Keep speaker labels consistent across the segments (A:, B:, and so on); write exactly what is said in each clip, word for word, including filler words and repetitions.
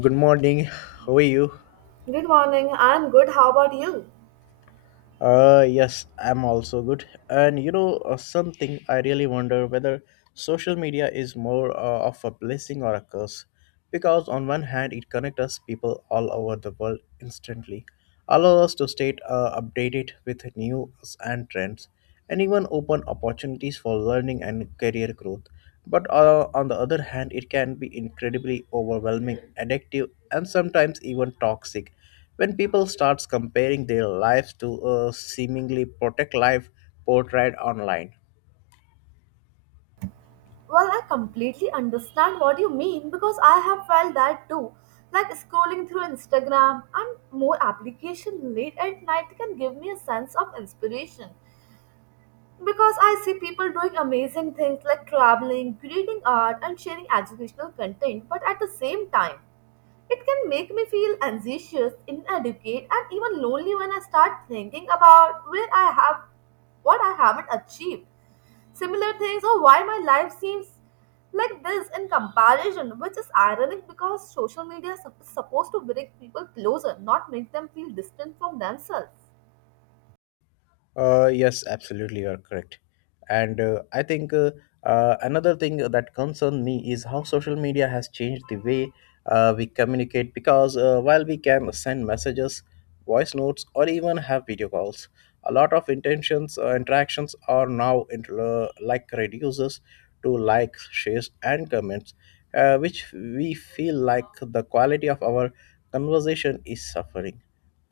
A: Good morning. How are you?
B: Good morning. I'm good. How about you?
A: Uh, yes, I'm also good. And you know, uh, something I really wonder whether social media is more uh, of a blessing or a curse. Because on one hand, it connects us people all over the world instantly, allows us to stay uh, updated with news and trends, and even open opportunities for learning and career growth. But uh, on the other hand, it can be incredibly overwhelming, addictive, and sometimes even toxic. When people start comparing their lives to a seemingly perfect life portrayed online.
B: Well, I completely understand what you mean because I have felt that too. Like scrolling through Instagram and more application late at night can give me a sense of inspiration because I see people doing amazing things like traveling, creating art and sharing educational content, but at the same time, it can make me feel anxious, inadequate and even lonely when I start thinking about where I have what I haven't achieved. Similar things or why my life seems like this in comparison, which is ironic because social media is sup- supposed to bring people closer, not make them feel distant from themselves.
A: Uh, yes, absolutely, you are correct. And uh, I think uh, uh, another thing that concerns me is how social media has changed the way uh, we communicate because uh, while we can send messages, voice notes, or even have video calls. A lot of intentions uh, interactions are now inter- uh, like reduces to likes, shares, and comments, uh, which we feel like the quality of our conversation is suffering,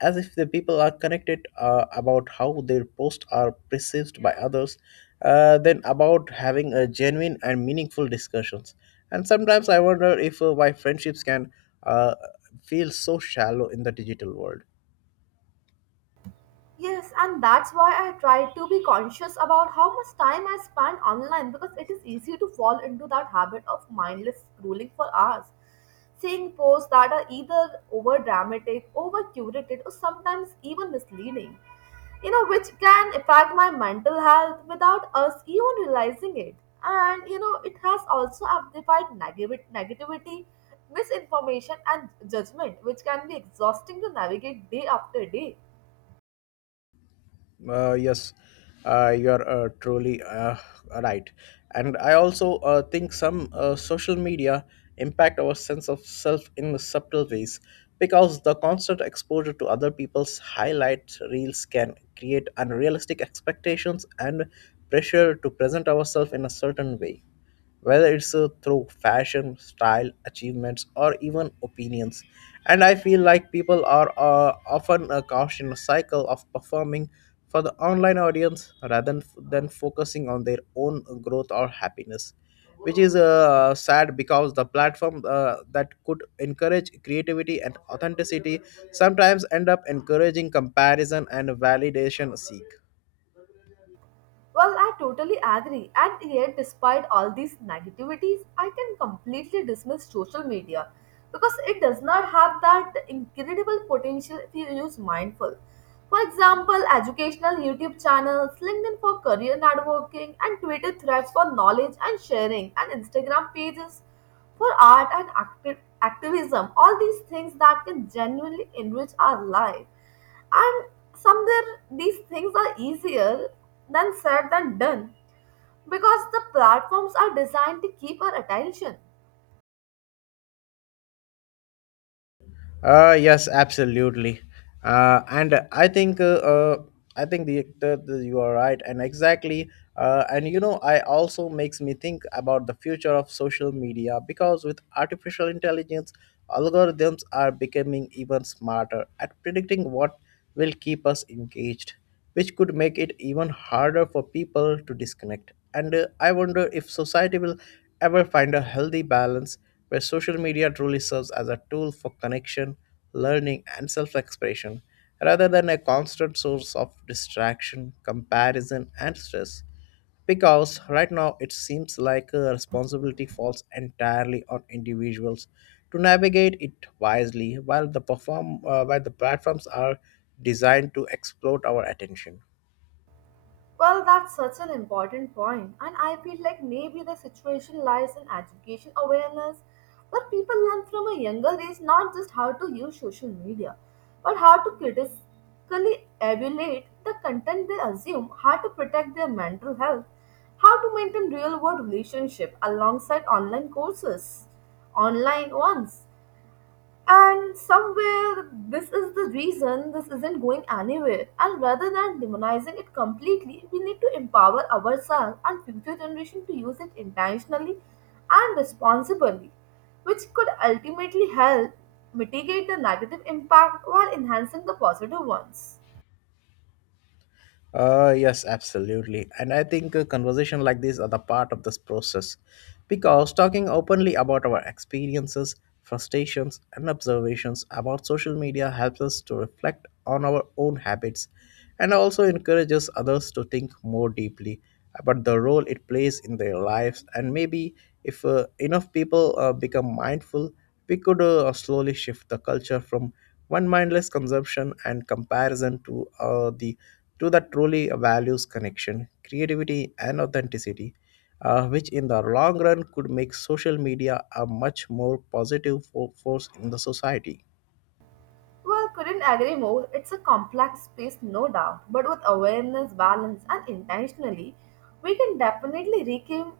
A: as if the people are connected uh, about how their posts are perceived by others uh, than about having a genuine and meaningful discussions. And sometimes I wonder if uh, why friendships can uh, feel so shallow in the digital world.
B: Yes, and that's why I try to be conscious about how much time I spend online because it is easy to fall into that habit of mindless scrolling for hours, seeing posts that are either over dramatic, over curated, or sometimes even misleading, you know, which can affect my mental health without us even realizing it. And you know, it has also amplified negati- negativity, misinformation, and judgment, which can be exhausting to navigate day after day.
A: Uh, yes, uh, you're uh, truly uh, right. And I also uh, think some uh, social media impact our sense of self in subtle ways, because the constant exposure to other people's highlight reels can create unrealistic expectations and pressure to present ourselves in a certain way, whether it's uh, through fashion, style, achievements, or even opinions. And I feel like people are uh, often uh, caught in a cycle of performing for the online audience rather than, than focusing on their own growth or happiness, which is uh, sad, because the platform uh, that could encourage creativity and authenticity sometimes end up encouraging comparison and validation seek.
B: Well, I totally agree. And yet, despite all these negativities, I can completely dismiss social media because it does not have that incredible potential if you use mindful. For example, educational YouTube channels, LinkedIn for career networking, and Twitter threads for knowledge and sharing, and Instagram pages for art and acti- activism. All these things that can genuinely enrich our life. And somewhere these things are easier than said than done because the platforms are designed to keep our attention.
A: Uh, yes, absolutely. Uh, and I think uh, uh, I think the, the, the you are right, and exactly. Uh, and you know, I also makes me think about the future of social media, because with artificial intelligence, algorithms are becoming even smarter at predicting what will keep us engaged, which could make it even harder for people to disconnect. And uh, I wonder if society will ever find a healthy balance where social media truly serves as a tool for connection, learning, and self expression, rather than a constant source of distraction, comparison, and stress. Because right now it seems like a responsibility falls entirely on individuals to navigate it wisely, while the perform uh, while the platforms are designed to exploit our attention.
B: Well, that's such an important point, and I feel like maybe the situation lies in education awareness, where people learn from a younger age not just how to use social media, but how to critically evaluate the content they assume, how to protect their mental health, how to maintain real-world relationship alongside online courses, online ones. And somewhere, this is the reason this isn't going anywhere. And rather than demonizing it completely, we need to empower ourselves and future generation to use it intentionally and responsibly, which could ultimately help mitigate the negative impact while enhancing the positive ones.
A: Uh, yes, absolutely. And I think a conversation like this are the part of this process, because talking openly about our experiences, frustrations, and observations about social media helps us to reflect on our own habits and also encourages others to think more deeply about the role it plays in their lives. And maybe if uh, enough people uh, become mindful, we could uh, slowly shift the culture from one mindless consumption and comparison to uh, the to that truly values connection, creativity, and authenticity, uh, which in the long run could make social media a much more positive fo- force in the society.
B: Well, couldn't agree more. It's a complex space, no doubt, but with awareness, balance, and intentionally, we can definitely reclaim,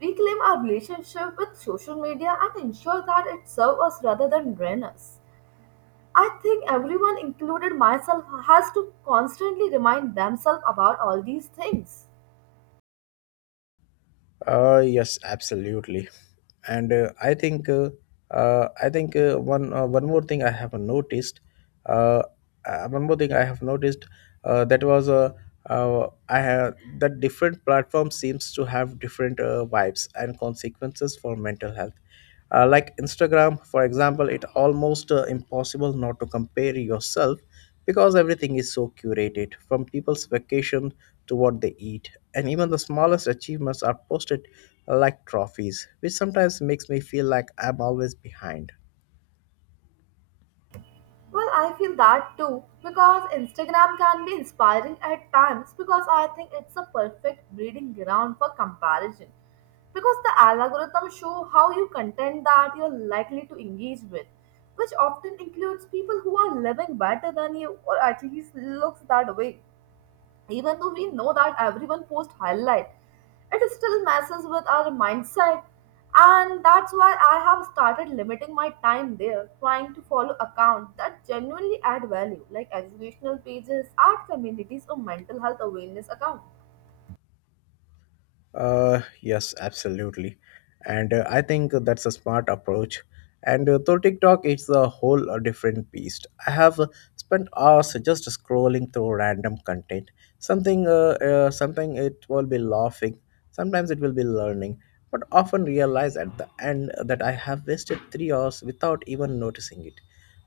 B: reclaim our relationship with social media and ensure that it serves us rather than drain us. I think everyone, included myself, has to constantly remind themselves about all these things.
A: Uh, yes, absolutely. And uh, I think uh, uh, I think uh, one uh, one more thing I have noticed. Uh, uh, One more thing I have noticed uh, that was uh, uh, I have that different platforms seems to have different uh, vibes and consequences for mental health. Uh, like Instagram, for example, it almost uh, impossible not to compare yourself, because everything is so curated, from people's vacation to what they eat, and even the smallest achievements are posted like trophies, which sometimes makes me feel like I'm always behind.
B: Well, I feel that too because Instagram can be inspiring at times because I think it's a perfect breeding ground for comparison because the algorithm show how you content that you're likely to engage with, which often includes people who are living better than you or at least looks that way. Even though we know that everyone posts highlight, it still messes with our mindset. And that's why I have started limiting my time there, trying to follow accounts that genuinely add value, like educational pages, art communities, or mental health awareness accounts.
A: Uh, yes, absolutely. And uh, I think that's a smart approach. And uh, though TikTok is a whole uh, different beast, I have uh, spent hours just scrolling through random content. Something, uh, uh, something it will be laughing, sometimes it will be learning, but often realize at the end that I have wasted three hours without even noticing it.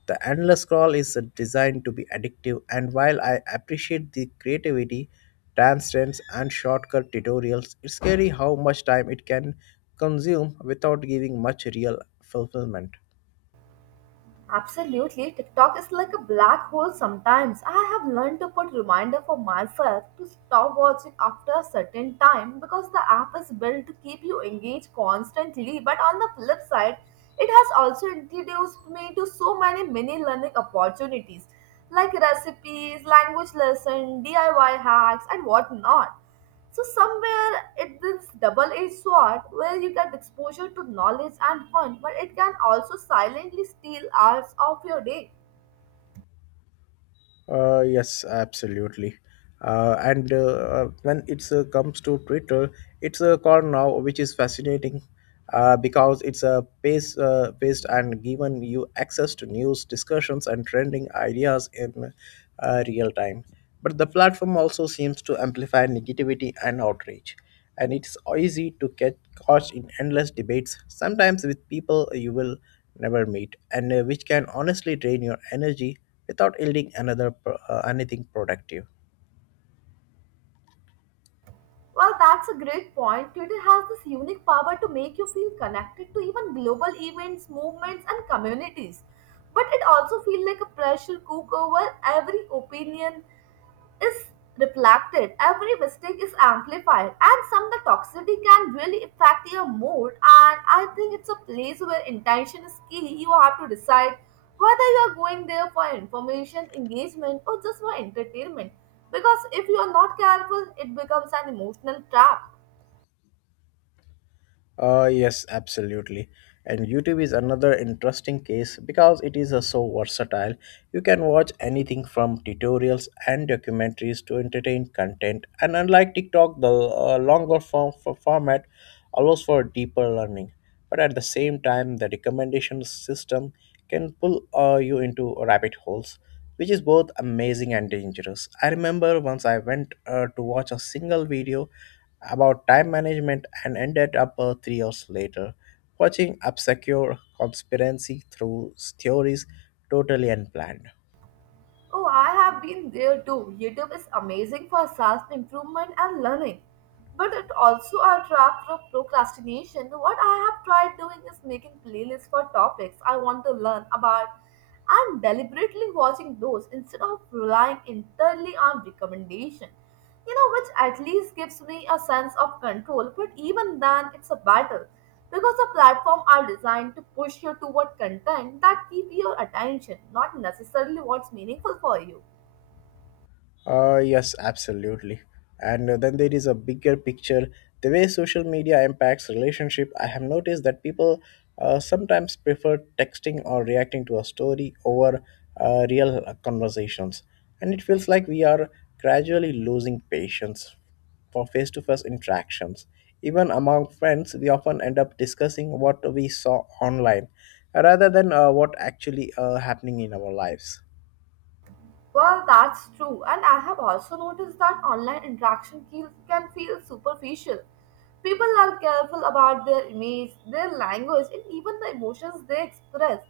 A: The endless scroll is uh, designed to be addictive, and while I appreciate the creativity, timestamps, and shortcut tutorials, it's scary how much time it can consume without giving much real fulfillment.
B: Absolutely. TikTok is like a black hole sometimes. I have learned to put reminder for myself to stop watching after a certain time because the app is built to keep you engaged constantly. But on the flip side, it has also introduced me to so many mini learning opportunities like recipes, language lesson, D I Y hacks and whatnot. So somewhere it this double-edged sword where you get exposure to knowledge and fun, but it can also silently steal hours of your day.
A: Uh, yes, absolutely. Uh, and uh, uh, When it uh, comes to Twitter, it's a called now, which is fascinating uh, because it's a pace uh, paste and given you access to news, discussions, and trending ideas in uh, real time. But the platform also seems to amplify negativity and outrage, and it's easy to get caught in endless debates, sometimes with people you will never meet, and uh, which can honestly drain your energy without yielding another pro- uh, anything productive.
B: Well, that's a great point. Twitter has this unique power to make you feel connected to even global events, movements, and communities. But it also feels like a pressure cooker where every opinion, is reflected, every mistake is amplified, and some the toxicity can really affect your mood. And I think it's a place where intention is key. You have to decide whether you are going there for information, engagement, or just for entertainment. Because if you are not careful, it becomes an emotional trap.
A: Uh, yes, absolutely. And YouTube is another interesting case, because it is uh, so versatile. You can watch anything from tutorials and documentaries to entertain content. And unlike TikTok, the uh, longer form for format allows for deeper learning. But at the same time, the recommendation system can pull uh, you into rabbit holes, which is both amazing and dangerous. I remember once I went uh, to watch a single video about time management and ended up uh, three hours later watching obscure conspiracy through theories, totally unplanned.
B: Oh, I have been there too. YouTube is amazing for self improvement and learning, but it also a trap for procrastination. What I have tried doing is making playlists for topics I want to learn about and deliberately watching those instead of relying entirely on recommendation. You know, which at least gives me a sense of control, but even then, it's a battle because the platform are designed to push you toward content that keep your attention, not necessarily what's meaningful for you.
A: Uh, yes, absolutely. And uh, then there is a bigger picture. The way social media impacts relationship, I have noticed that people uh, sometimes prefer texting or reacting to a story over uh, real uh, conversations. And it feels like we are gradually losing patience for face to face interactions. Even among friends, we often end up discussing what we saw online rather than uh, what actually uh, happening in our lives.
B: Well, that's true, and I have also noticed that online interaction ke- can feel superficial. People are careful about their image, their language, and even the emotions they express.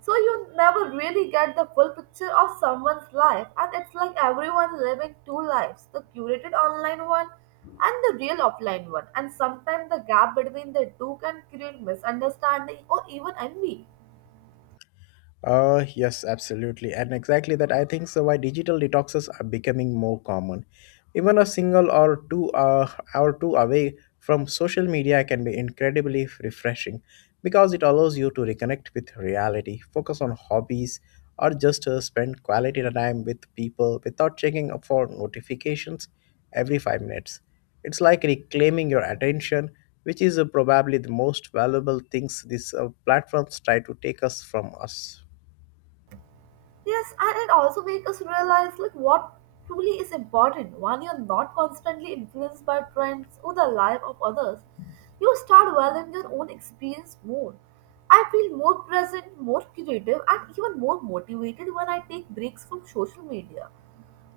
B: So you never really get the full picture of someone's life, and it's like everyone's living two lives, the curated online one and the real offline one. And sometimes the gap between the two can create misunderstanding or even envy.
A: Uh, yes, absolutely. And exactly that I think so why digital detoxes are becoming more common. Even a single or two uh, hour two away from social media can be incredibly refreshing, because it allows you to reconnect with reality, focus on hobbies, or just uh, spend quality time with people without checking up for notifications every five minutes. It's like reclaiming your attention, which is uh, probably the most valuable things these uh, platforms try to take us from us.
B: Yes, and it also makes us realize like what truly is important. When you're not constantly influenced by trends or the life of others, you start valuing your own experience more. I feel more present, more creative, and even more motivated when I take breaks from social media.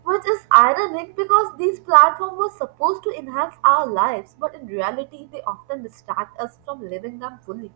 B: Which is ironic because these platforms were supposed to enhance our lives, but in reality, they often distract us from living them fully.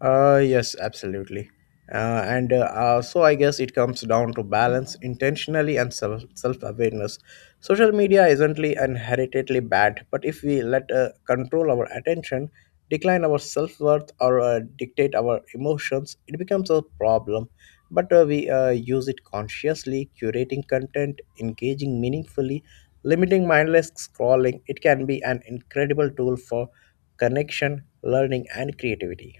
A: Uh, yes, absolutely. Uh, and uh, uh, So I guess it comes down to balance, intentionally and self self awareness. Social media isn't inherently bad, but if we let uh, control our attention, decline our self worth, or uh, dictate our emotions, it becomes a problem. But uh, we uh, use it consciously, curating content, engaging meaningfully, limiting mindless scrolling. It can be an incredible tool for connection, learning, and creativity.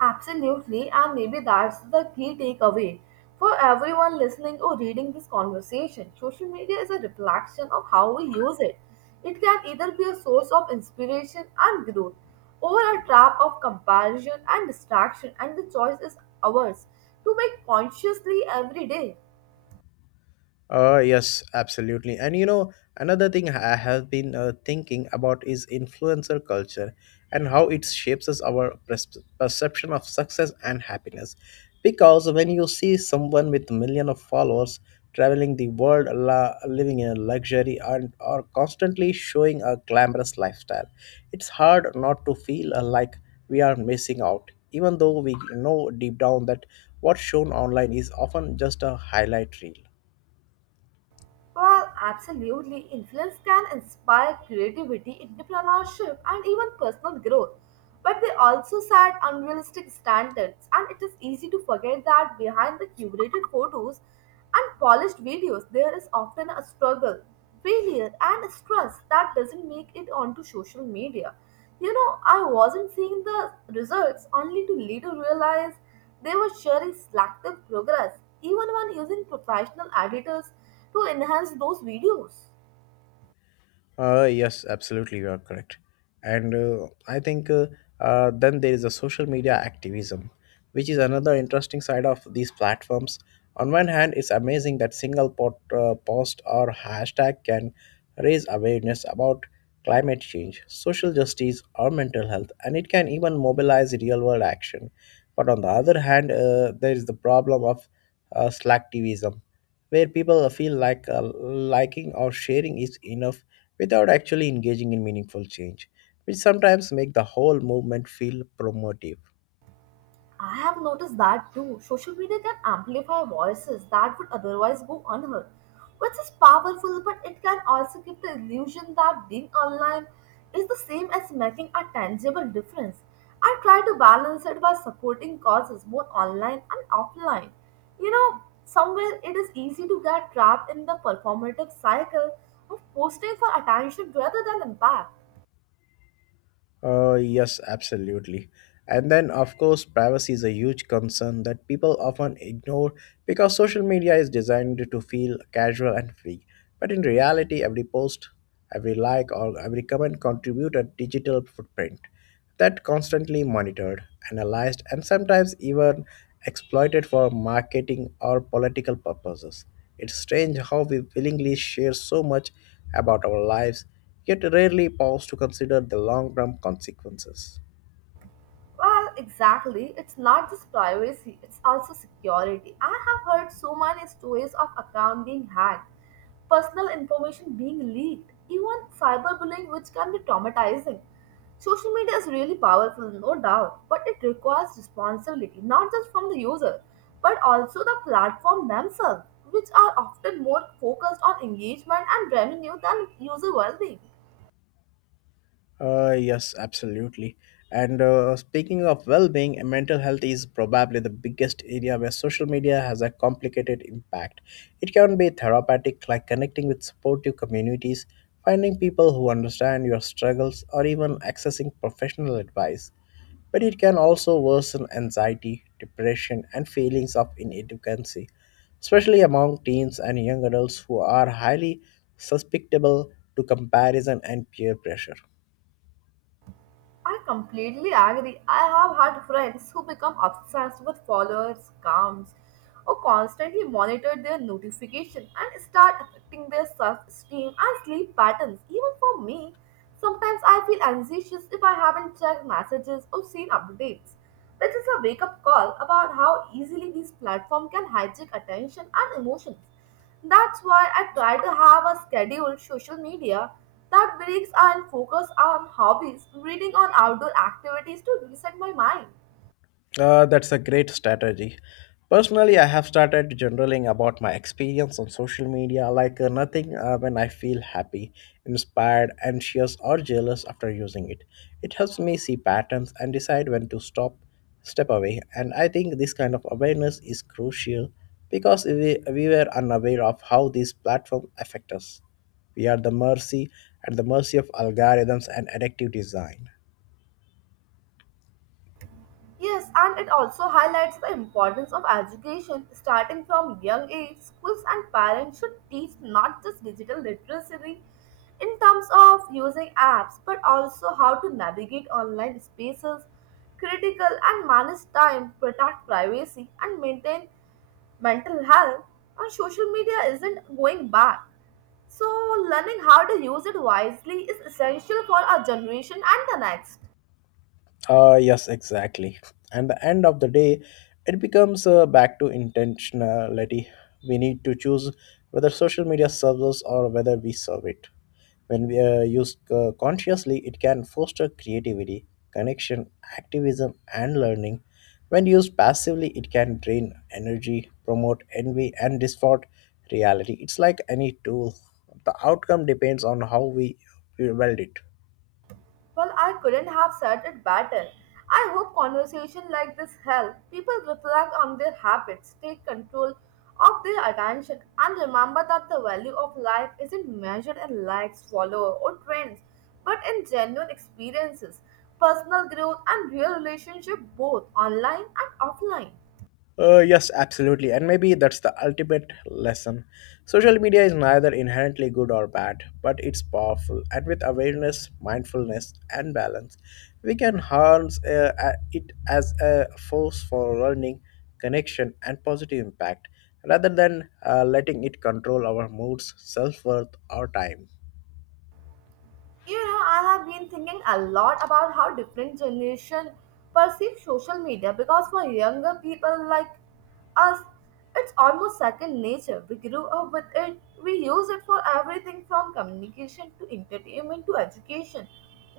B: Absolutely, and maybe that's the key takeaway for everyone listening or reading this conversation. Social media is a reflection of how we use it. It can either be a source of inspiration and growth, or a trap of comparison and distraction, and the choice is ours to make consciously every day.
A: Uh, yes, absolutely. And you know, another thing I have been uh, thinking about is influencer culture and how it shapes us our pers- perception of success and happiness. Because when you see someone with a million of followers traveling the world, la- living in luxury, and or constantly showing a glamorous lifestyle, it's hard not to feel uh, like we are missing out, even though we know deep down that what's shown online is often just a highlight reel.
B: Well, absolutely. Influence can inspire creativity, entrepreneurship, and even personal growth. But they also set unrealistic standards, and it is easy to forget that behind the curated photos and polished videos, there is often a struggle, failure, and stress that doesn't make it onto social media. You know, I wasn't seeing the results only to later realize they were sharing selective progress, even when using professional editors to enhance those videos.
A: Uh, yes, absolutely, you are correct. And uh, I think uh, uh, then there is a social media activism, which is another interesting side of these platforms. On one hand, it's amazing that single pot, uh, post or hashtag can raise awareness about climate change, social justice, or mental health, and it can even mobilize real-world action. But on the other hand, uh, there is the problem of uh, slacktivism, where people feel like uh, liking or sharing is enough without actually engaging in meaningful change, which sometimes make the whole movement feel promotive.
B: I have noticed that too. Social media can amplify voices that would otherwise go unheard, which is powerful, but it can also give the illusion that being online is the same as making a tangible difference. I try to balance it by supporting causes both online and offline. You know, somewhere it is easy to get trapped in the performative cycle of posting for attention rather than impact.
A: Uh, yes, absolutely. And then, of course, privacy is a huge concern that people often ignore, because social media is designed to feel casual and free. But in reality, every post, every like, or every comment contribute a digital footprint that constantly monitored, analyzed, and sometimes even exploited for marketing or political purposes. It's strange how we willingly share so much about our lives, yet rarely pause to consider the long term consequences.
B: Well, exactly. It's not just privacy, it's also security. I have heard so many stories of account being hacked, personal information being leaked, even cyberbullying which can be traumatizing. Social media is really powerful, no doubt, but it requires responsibility not just from the user, but also the platform themselves, which are often more focused on engagement and revenue than user well-being.
A: Uh, yes, absolutely. And uh, speaking of well being, mental health is probably the biggest area where social media has a complicated impact. It can be therapeutic, like connecting with supportive communities, finding people who understand your struggles, or even accessing professional advice. But it can also worsen anxiety, depression, and feelings of inadequacy, especially among teens and young adults who are highly susceptible to comparison and peer pressure.
B: I completely agree. I have had friends who become obsessed with followers, counts, or constantly monitor their notification and start affecting their self-esteem and sleep patterns. Even for me, sometimes I feel anxious if I haven't checked messages or seen updates. This is a wake-up call about how easily these platforms can hijack attention and emotions. That's why I try to have a scheduled social media that breaks and focus on hobbies, reading on outdoor activities to reset my mind.
A: Uh, that's a great strategy. Personally, I have started journaling about my experience on social media, like uh, nothing uh, when I feel happy, inspired, anxious, or jealous after using it. It helps me see patterns and decide when to stop, step away. And I think this kind of awareness is crucial, because we, we were unaware of how these platforms affect us. We are the mercy at the mercy of algorithms and addictive design.
B: Yes, and it also highlights the importance of education starting from young age. Schools and parents should teach not just digital literacy in terms of using apps, but also how to navigate online spaces, critical and manage time, protect privacy, and maintain mental health, and social media isn't going back. So, learning how to use it wisely is essential for our generation and the next.
A: Uh, yes, exactly. And the end of the day, it becomes uh, back to intentionality. We need to choose whether social media serves us or whether we serve it. When we uh, use uh, consciously, it can foster creativity, connection, activism, and learning. When used passively, it can drain energy, promote envy, and distort reality. It's like any tool. The outcome depends on how we we wield it.
B: Well, I couldn't have said it better. I hope conversation like this help people reflect on their habits, take control of their attention, and remember that the value of life isn't measured in likes, followers, or trends, but in genuine experiences, personal growth, and real relationship both online and offline.
A: Uh, yes, absolutely. And maybe that's the ultimate lesson. Social media is neither inherently good or bad, but it's powerful. And with awareness, mindfulness, and balance, we can harness uh, uh, it as a force for learning, connection, and positive impact rather than uh, letting it control our moods, self worth, or time.
B: You know, I have been thinking a lot about how different generation perceive social media because for younger people like us, it's almost second nature. We grew up with it. We use it for everything from communication to entertainment to education.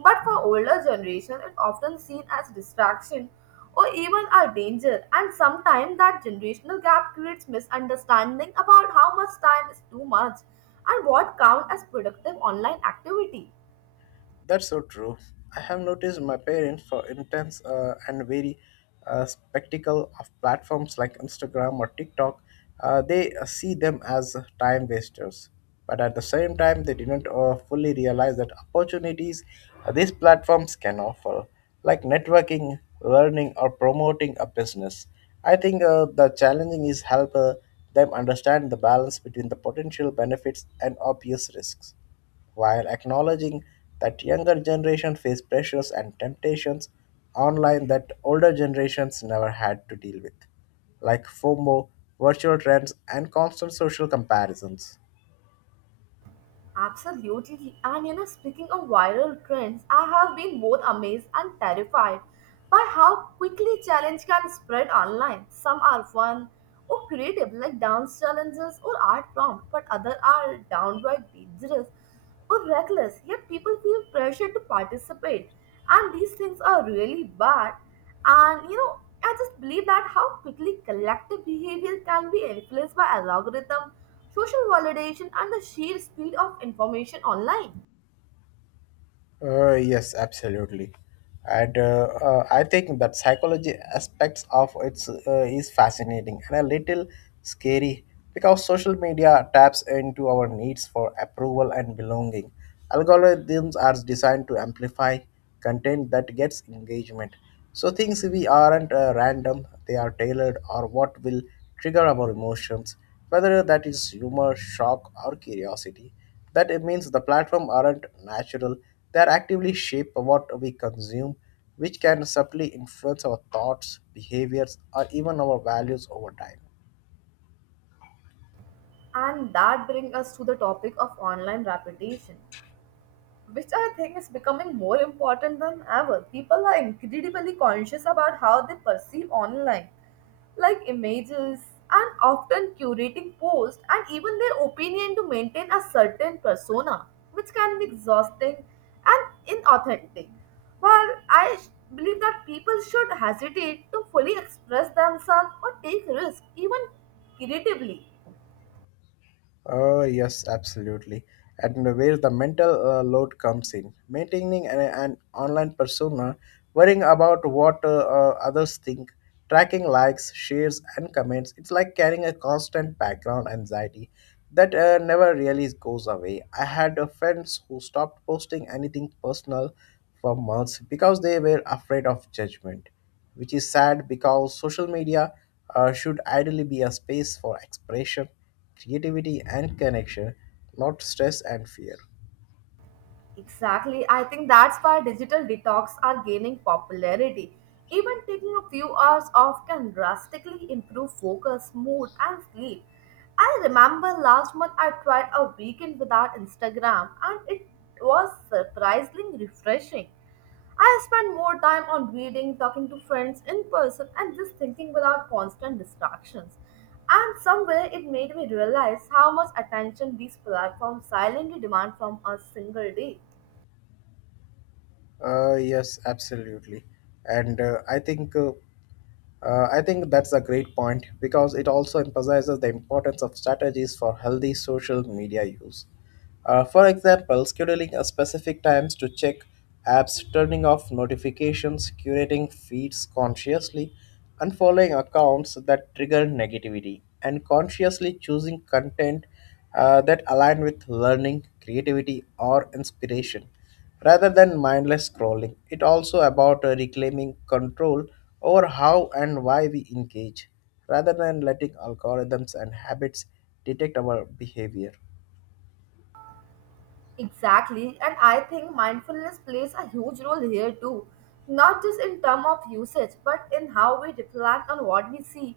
B: But for older generation, it's often seen as distraction or even a danger. And sometimes that generational gap creates misunderstanding about how much time is too much and what counts as productive online activity.
A: That's so true. I have noticed my parents for intense uh, and very uh, spectacle of platforms like Instagram or TikTok. Uh, they uh, see them as time wasters, but at the same time, they didn't uh, fully realize that opportunities uh, these platforms can offer, like networking, learning, or promoting a business. I think uh, the challenging is help uh, them understand the balance between the potential benefits and obvious risks while acknowledging that younger generation face pressures and temptations online that older generations never had to deal with, like FOMO, virtual trends, and constant social comparisons.
B: Absolutely. And you know, speaking of viral trends, I have been both amazed and terrified by how quickly challenge can spread online. Some are fun or creative, like dance challenges or art prompts, but others are downright dangerous or reckless. Yet people feel pressure to participate, and these things are really bad. And you know, I just believe that how quickly collective behavior can be influenced by algorithm social validation and the sheer speed of information online.
A: Uh, yes, absolutely. And uh, uh, I think that psychology aspects of it's uh, is fascinating and a little scary because social media taps into our needs for approval and belonging. Algorithms are designed to amplify content that gets engagement. So things we aren't uh, random; they are tailored or what will trigger our emotions, whether that is humor, shock, or curiosity. That it means the platform aren't natural, they're actively shape what we consume, which can subtly influence our thoughts, behaviors, or even our values over time.
B: And that brings us to the topic of online reputation, which I think is becoming more important than ever. People are incredibly conscious about how they perceive online, like images, and often curating posts and even their opinion to maintain a certain persona, which can be exhausting and inauthentic. While I sh- Believe that people should hesitate to fully express themselves or take risks, even creatively.
A: Oh, yes, absolutely. And where the mental uh, load comes in. Maintaining an, an online persona, worrying about what uh, uh, others think, tracking likes, shares, and comments, it's like carrying a constant background anxiety that uh, never really goes away. I had uh, friends who stopped posting anything personal for months because they were afraid of judgment, which is sad because social media uh, should ideally be a space for expression creativity and connection, not stress and fear.
B: Exactly. I think that's why digital detox are gaining popularity. Even taking a few hours off can drastically improve focus, mood, and sleep. I remember last month I tried a weekend without Instagram and it was surprisingly refreshing. I spent more time on reading, talking to friends in person, and just thinking without constant distractions. And somewhere it made me realize how much attention these platforms silently demand from us single day.
A: Uh, yes, absolutely. And uh, I think uh, Uh, I think that's a great point because it also emphasizes the importance of strategies for healthy social media use. Uh, for example, scheduling a specific times to check apps, turning off notifications, curating feeds consciously, and following accounts that trigger negativity, and consciously choosing content uh, that align with learning, creativity, or inspiration rather than mindless scrolling. It also about uh, reclaiming control over how and why we engage rather than letting algorithms and habits detect our behavior.
B: Exactly, and I think mindfulness plays a huge role here too, not just in terms of usage, but in how we reflect on what we see.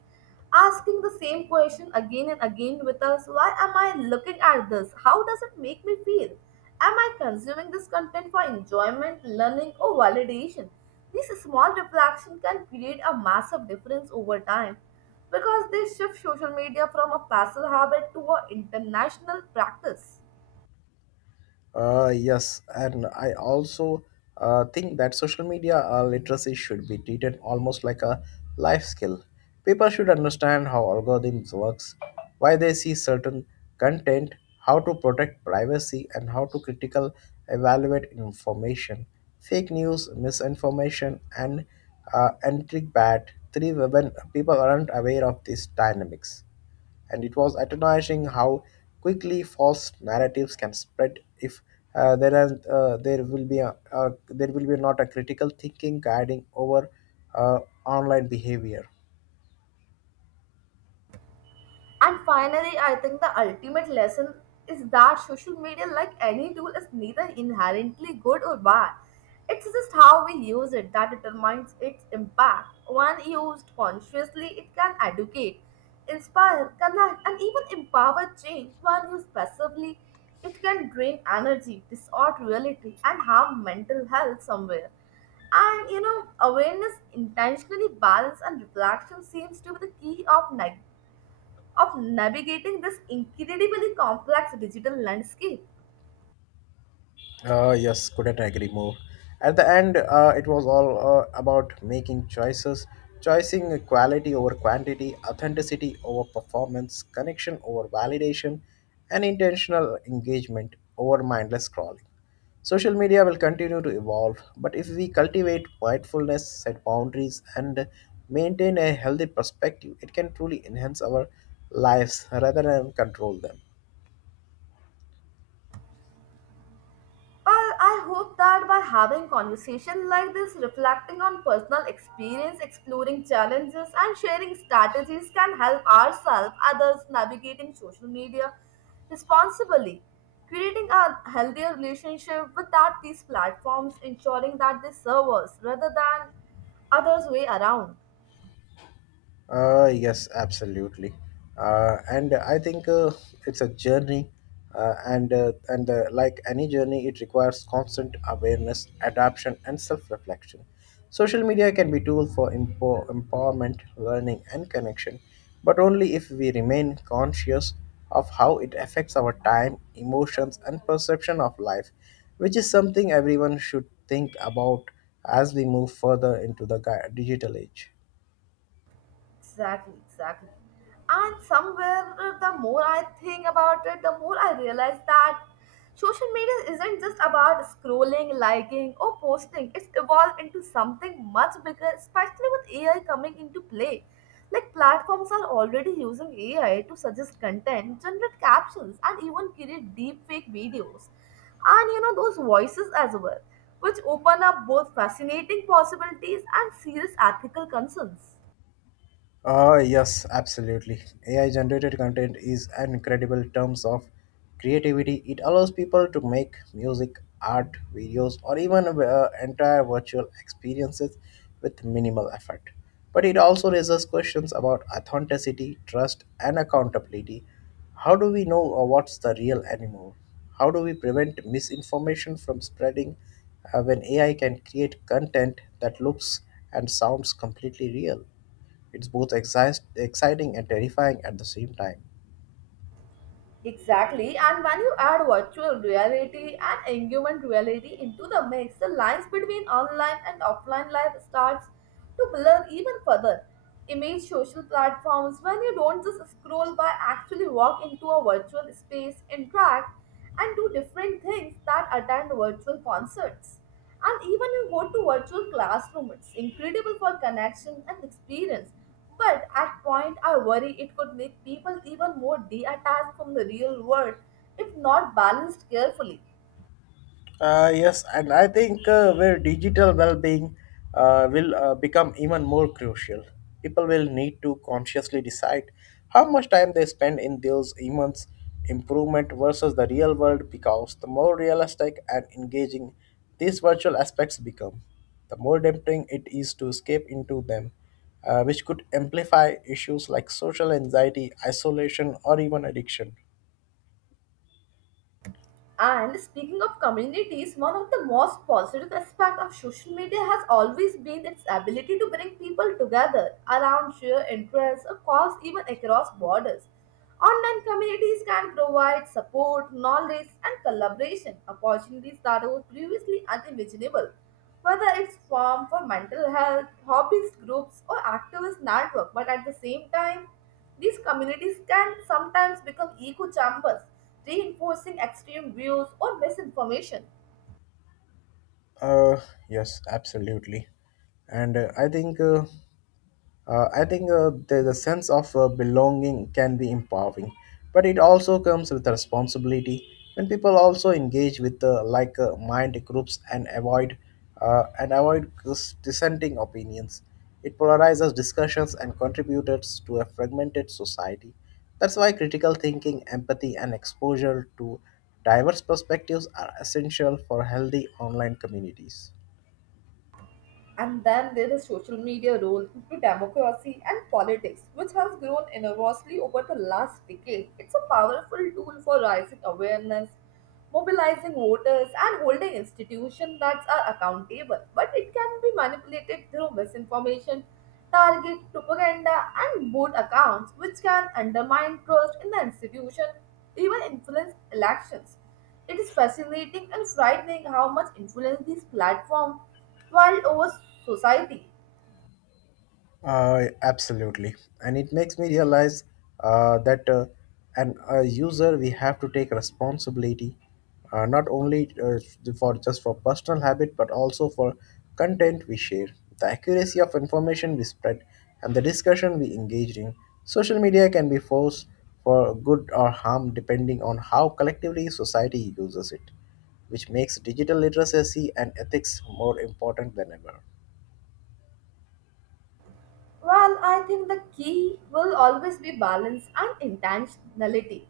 B: Asking the same question again and again with us, why am I looking at this? How does it make me feel? Am I consuming this content for enjoyment, learning, or validation? These small reflections can create a massive difference over time because they shift social media from a passive habit to an international practice.
A: Uh, yes, and I also uh, think that social media uh, literacy should be treated almost like a life skill. People should understand how algorithms works, why they see certain content, how to protect privacy, and how to critical evaluate information. Fake news, misinformation, and uh, entry bad three when people aren't aware of these dynamics and it was astonishing how quickly false narratives can spread if uh, there are uh, there will be a, a there will be not a critical thinking guiding over uh, online behavior.
B: And finally, I think the ultimate lesson is that social media, like any tool, is neither inherently good or bad. It's just how we use it that determines its impact. When used consciously, it can educate, inspire, connect, and even empower change. When used passively, it can drain energy, distort reality, and harm mental health somewhere. And you know, awareness, intentionally balance, and reflection seems to be the key of negative of navigating this incredibly complex digital landscape.
A: Uh, yes, couldn't agree more. At the end, uh, it was all uh, about making choices, choosing quality over quantity, authenticity over performance, connection over validation, and intentional engagement over mindless scrolling. Social media will continue to evolve, but if we cultivate mindfulness, set boundaries, and maintain a healthy perspective, it can truly enhance our lives rather than control them.
B: Well, I hope that by having conversations like this, reflecting on personal experience, exploring challenges, and sharing strategies can help ourselves, others navigating social media responsibly, creating a healthier relationship with that these platforms, ensuring that they serve us rather than others way around.
A: Uh, yes, absolutely. Uh, and I think uh, it's a journey, uh, and uh, and uh, like any journey, it requires constant awareness, adaptation, and self-reflection. Social media can be tool for empo- empowerment, learning, and connection, but only if we remain conscious of how it affects our time, emotions, and perception of life, which is something everyone should think about as we move further into the gui- digital age.
B: Exactly, exactly. And somewhere, uh, the more I think about it, the more I realize that social media isn't just about scrolling, liking, or posting. It's evolved into something much bigger, especially with A I coming into play. Like, platforms are already using A I to suggest content, generate captions, and even create deepfake videos. And you know, those voices as well, which open up both fascinating possibilities and serious ethical concerns.
A: Uh, yes, absolutely. A I generated content is an incredible terms of creativity. It allows people to make music, art, videos, or even uh, entire virtual experiences with minimal effort. But it also raises questions about authenticity, trust, and accountability. How do we know uh, what's the real anymore? How do we prevent misinformation from spreading uh, when A I can create content that looks and sounds completely real? It's both exci- exciting and terrifying at the same time.
B: Exactly, and when you add virtual reality and augmented reality into the mix, the lines between online and offline life starts to blur even further. Image social platforms when you don't just scroll but actually walk into a virtual space, interact, and do different things that attend virtual concerts. And even you go to virtual classrooms, it's incredible for connection and experience but at point I worry it could make people even more detached from the real world if not balanced carefully.
A: Uh, yes, and I think uh, where digital well-being uh, will uh, become even more crucial. People will need to consciously decide how much time they spend in those immense improvement versus the real world because the more realistic and engaging these virtual aspects become, the more tempting it is to escape into them, uh, which could amplify issues like social anxiety, isolation, or even addiction.
B: And speaking of communities, one of the most positive aspects of social media has always been its ability to bring people together around shared interests or cause even across borders. Online communities can provide support, knowledge, and collaboration opportunities that were previously unimaginable. Whether it's form for mental health, hobbies groups, or activist network, but at the same time, these communities can sometimes become echo chambers, reinforcing extreme views or misinformation.
A: Uh, yes, absolutely. And uh, I think uh, uh, I think uh, the, the sense of uh, belonging can be empowering, but it also comes with a responsibility. When people also engage with uh, like uh, mind groups and avoid uh, and avoid dis- dissenting opinions, it polarizes discussions and contributes to a fragmented society. That's why critical thinking, empathy, and exposure to diverse perspectives are essential for healthy online communities.
B: And then there is social media role into democracy and politics, which has grown enormously over the last decade. It's a powerful tool for raising awareness, mobilizing voters, and holding institutions that are accountable. But it can be manipulated through misinformation, target propaganda, and boot accounts, which can undermine trust in the institution, even influence elections. It is fascinating and frightening how much influence these platforms while or society.
A: Uh, absolutely, and it makes me realize uh, that uh, an a user we have to take responsibility uh, not only uh, for just for personal habit but also for content we share, the accuracy of information we spread, and the discussion we engage in. Social media can be force for good or harm depending on how collectively society uses it, which makes digital literacy and ethics more important than ever.
B: Well, I think the key will always be balance and intentionality.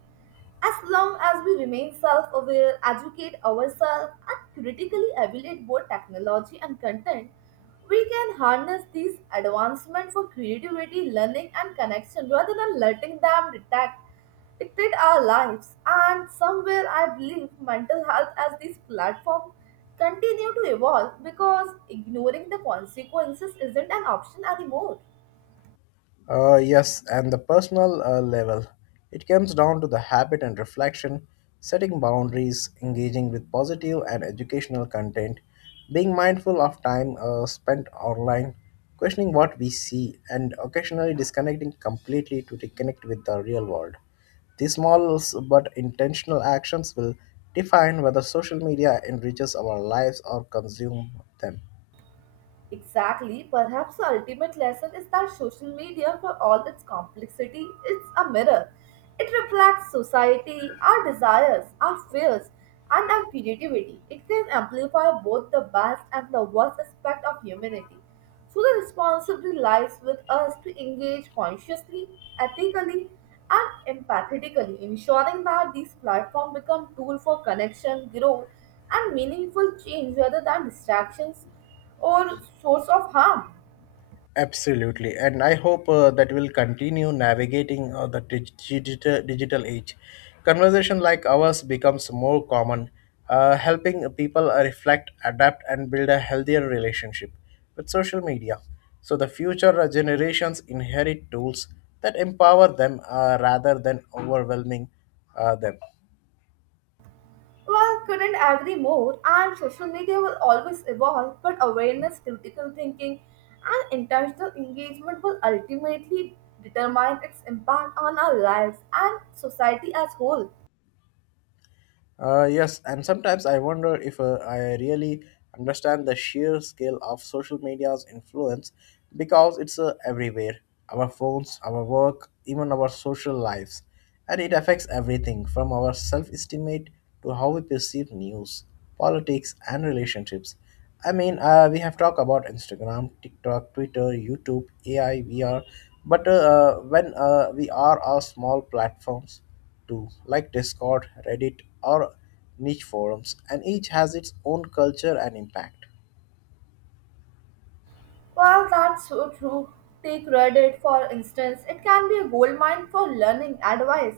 B: As long as we remain self aware, educate ourselves, and critically evaluate both technology and content, we can harness these advancements for creativity, learning, and connection rather than letting them dictate, dictate our lives. And somewhere, I believe mental health as these platforms continue to evolve because ignoring the consequences isn't an option anymore.
A: Uh, yes, and the personal uh, level. It comes down to the habit and reflection, setting boundaries, engaging with positive and educational content, being mindful of time uh, spent online, questioning what we see, and occasionally disconnecting completely to reconnect with the real world. These small but intentional actions will define whether social media enriches our lives or consume them.
B: Exactly. Perhaps the ultimate lesson is that social media, for all its complexity, is a mirror. It reflects society, our desires, our fears, and our creativity. It can amplify both the best and the worst aspect of humanity. So the responsibility lies with us to engage consciously, ethically, and empathetically, ensuring that these platforms become tool for connection, growth, and meaningful change rather than distractions or source of harm.
A: Absolutely, and I hope uh, that will continue navigating uh, the digital digital age. Conversation like ours becomes more common, uh, helping people uh, reflect, adapt, and build a healthier relationship with social media. So the future uh, generations inherit tools that empower them uh, rather than overwhelming uh, them.
B: Well, couldn't agree more, and social media will always evolve, but awareness, critical thinking, and intentional engagement will ultimately determine its impact on our lives and society as whole.
A: Uh, yes, and sometimes I wonder if uh, I really understand the sheer scale of social media's influence because it's uh, everywhere our phones, our work, even our social lives. And it affects everything from our self estimate to how we perceive news, politics, and relationships. I mean, uh, we have talked about Instagram, TikTok, Twitter, YouTube, A I V R, but uh, uh, when uh, we are our small platforms too, like Discord, Reddit, or niche forums, and each has its own culture and impact.
B: Well, that's so true. Take Reddit, for instance. It can be a goldmine for learning, advice,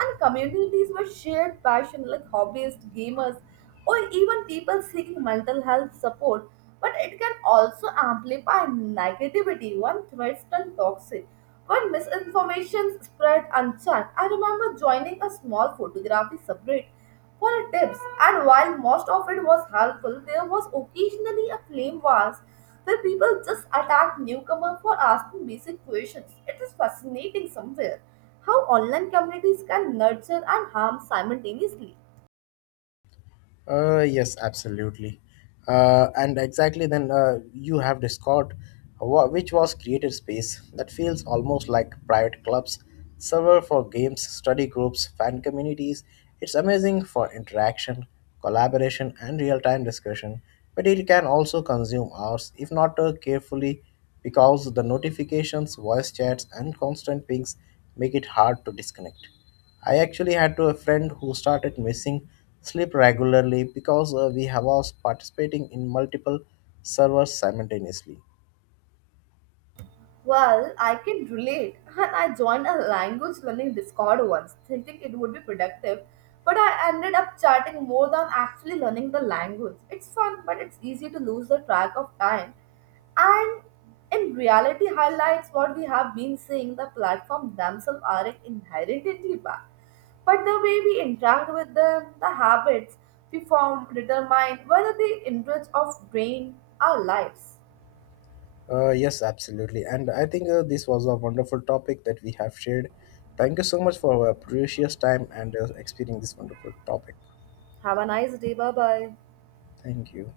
B: and communities with shared passion like hobbyists, gamers, or even people seeking mental health support. But it can also amplify negativity when threats turn toxic, when misinformation spread unchecked. I remember joining a small photography subreddit for tips, and while most of it was helpful, there was occasionally a flame wars where people just attack newcomers for asking basic questions. It is fascinating somewhere how online communities can nurture and harm simultaneously.
A: Uh, yes, absolutely. Uh, and exactly then uh, you have Discord, wha- which was created space that feels almost like private clubs, server for games, study groups, fan communities. It's amazing for interaction, collaboration, and real-time discussion. But it can also consume hours if not uh, carefully, because the notifications, voice chats, and constant pings make it hard to disconnect. I actually had to a friend who started missing sleep regularly because uh, we have was participating in multiple servers simultaneously.
B: Well, I can relate, and I joined a language learning Discord once, thinking it would be productive, but I ended up chatting more than actually learning the language. It's fun, but it's easy to lose the track of time. And in reality, highlights what we have been seeing, the platform themselves aren't inherently bad. But the way we interact with them, the habits we form determine whether they enrich or drain our lives.
A: Uh, yes, absolutely. And I think uh, this was a wonderful topic that we have shared. Thank you so much for your precious time and uh, experiencing this wonderful topic.
B: Have a nice day. Bye bye.
A: Thank you.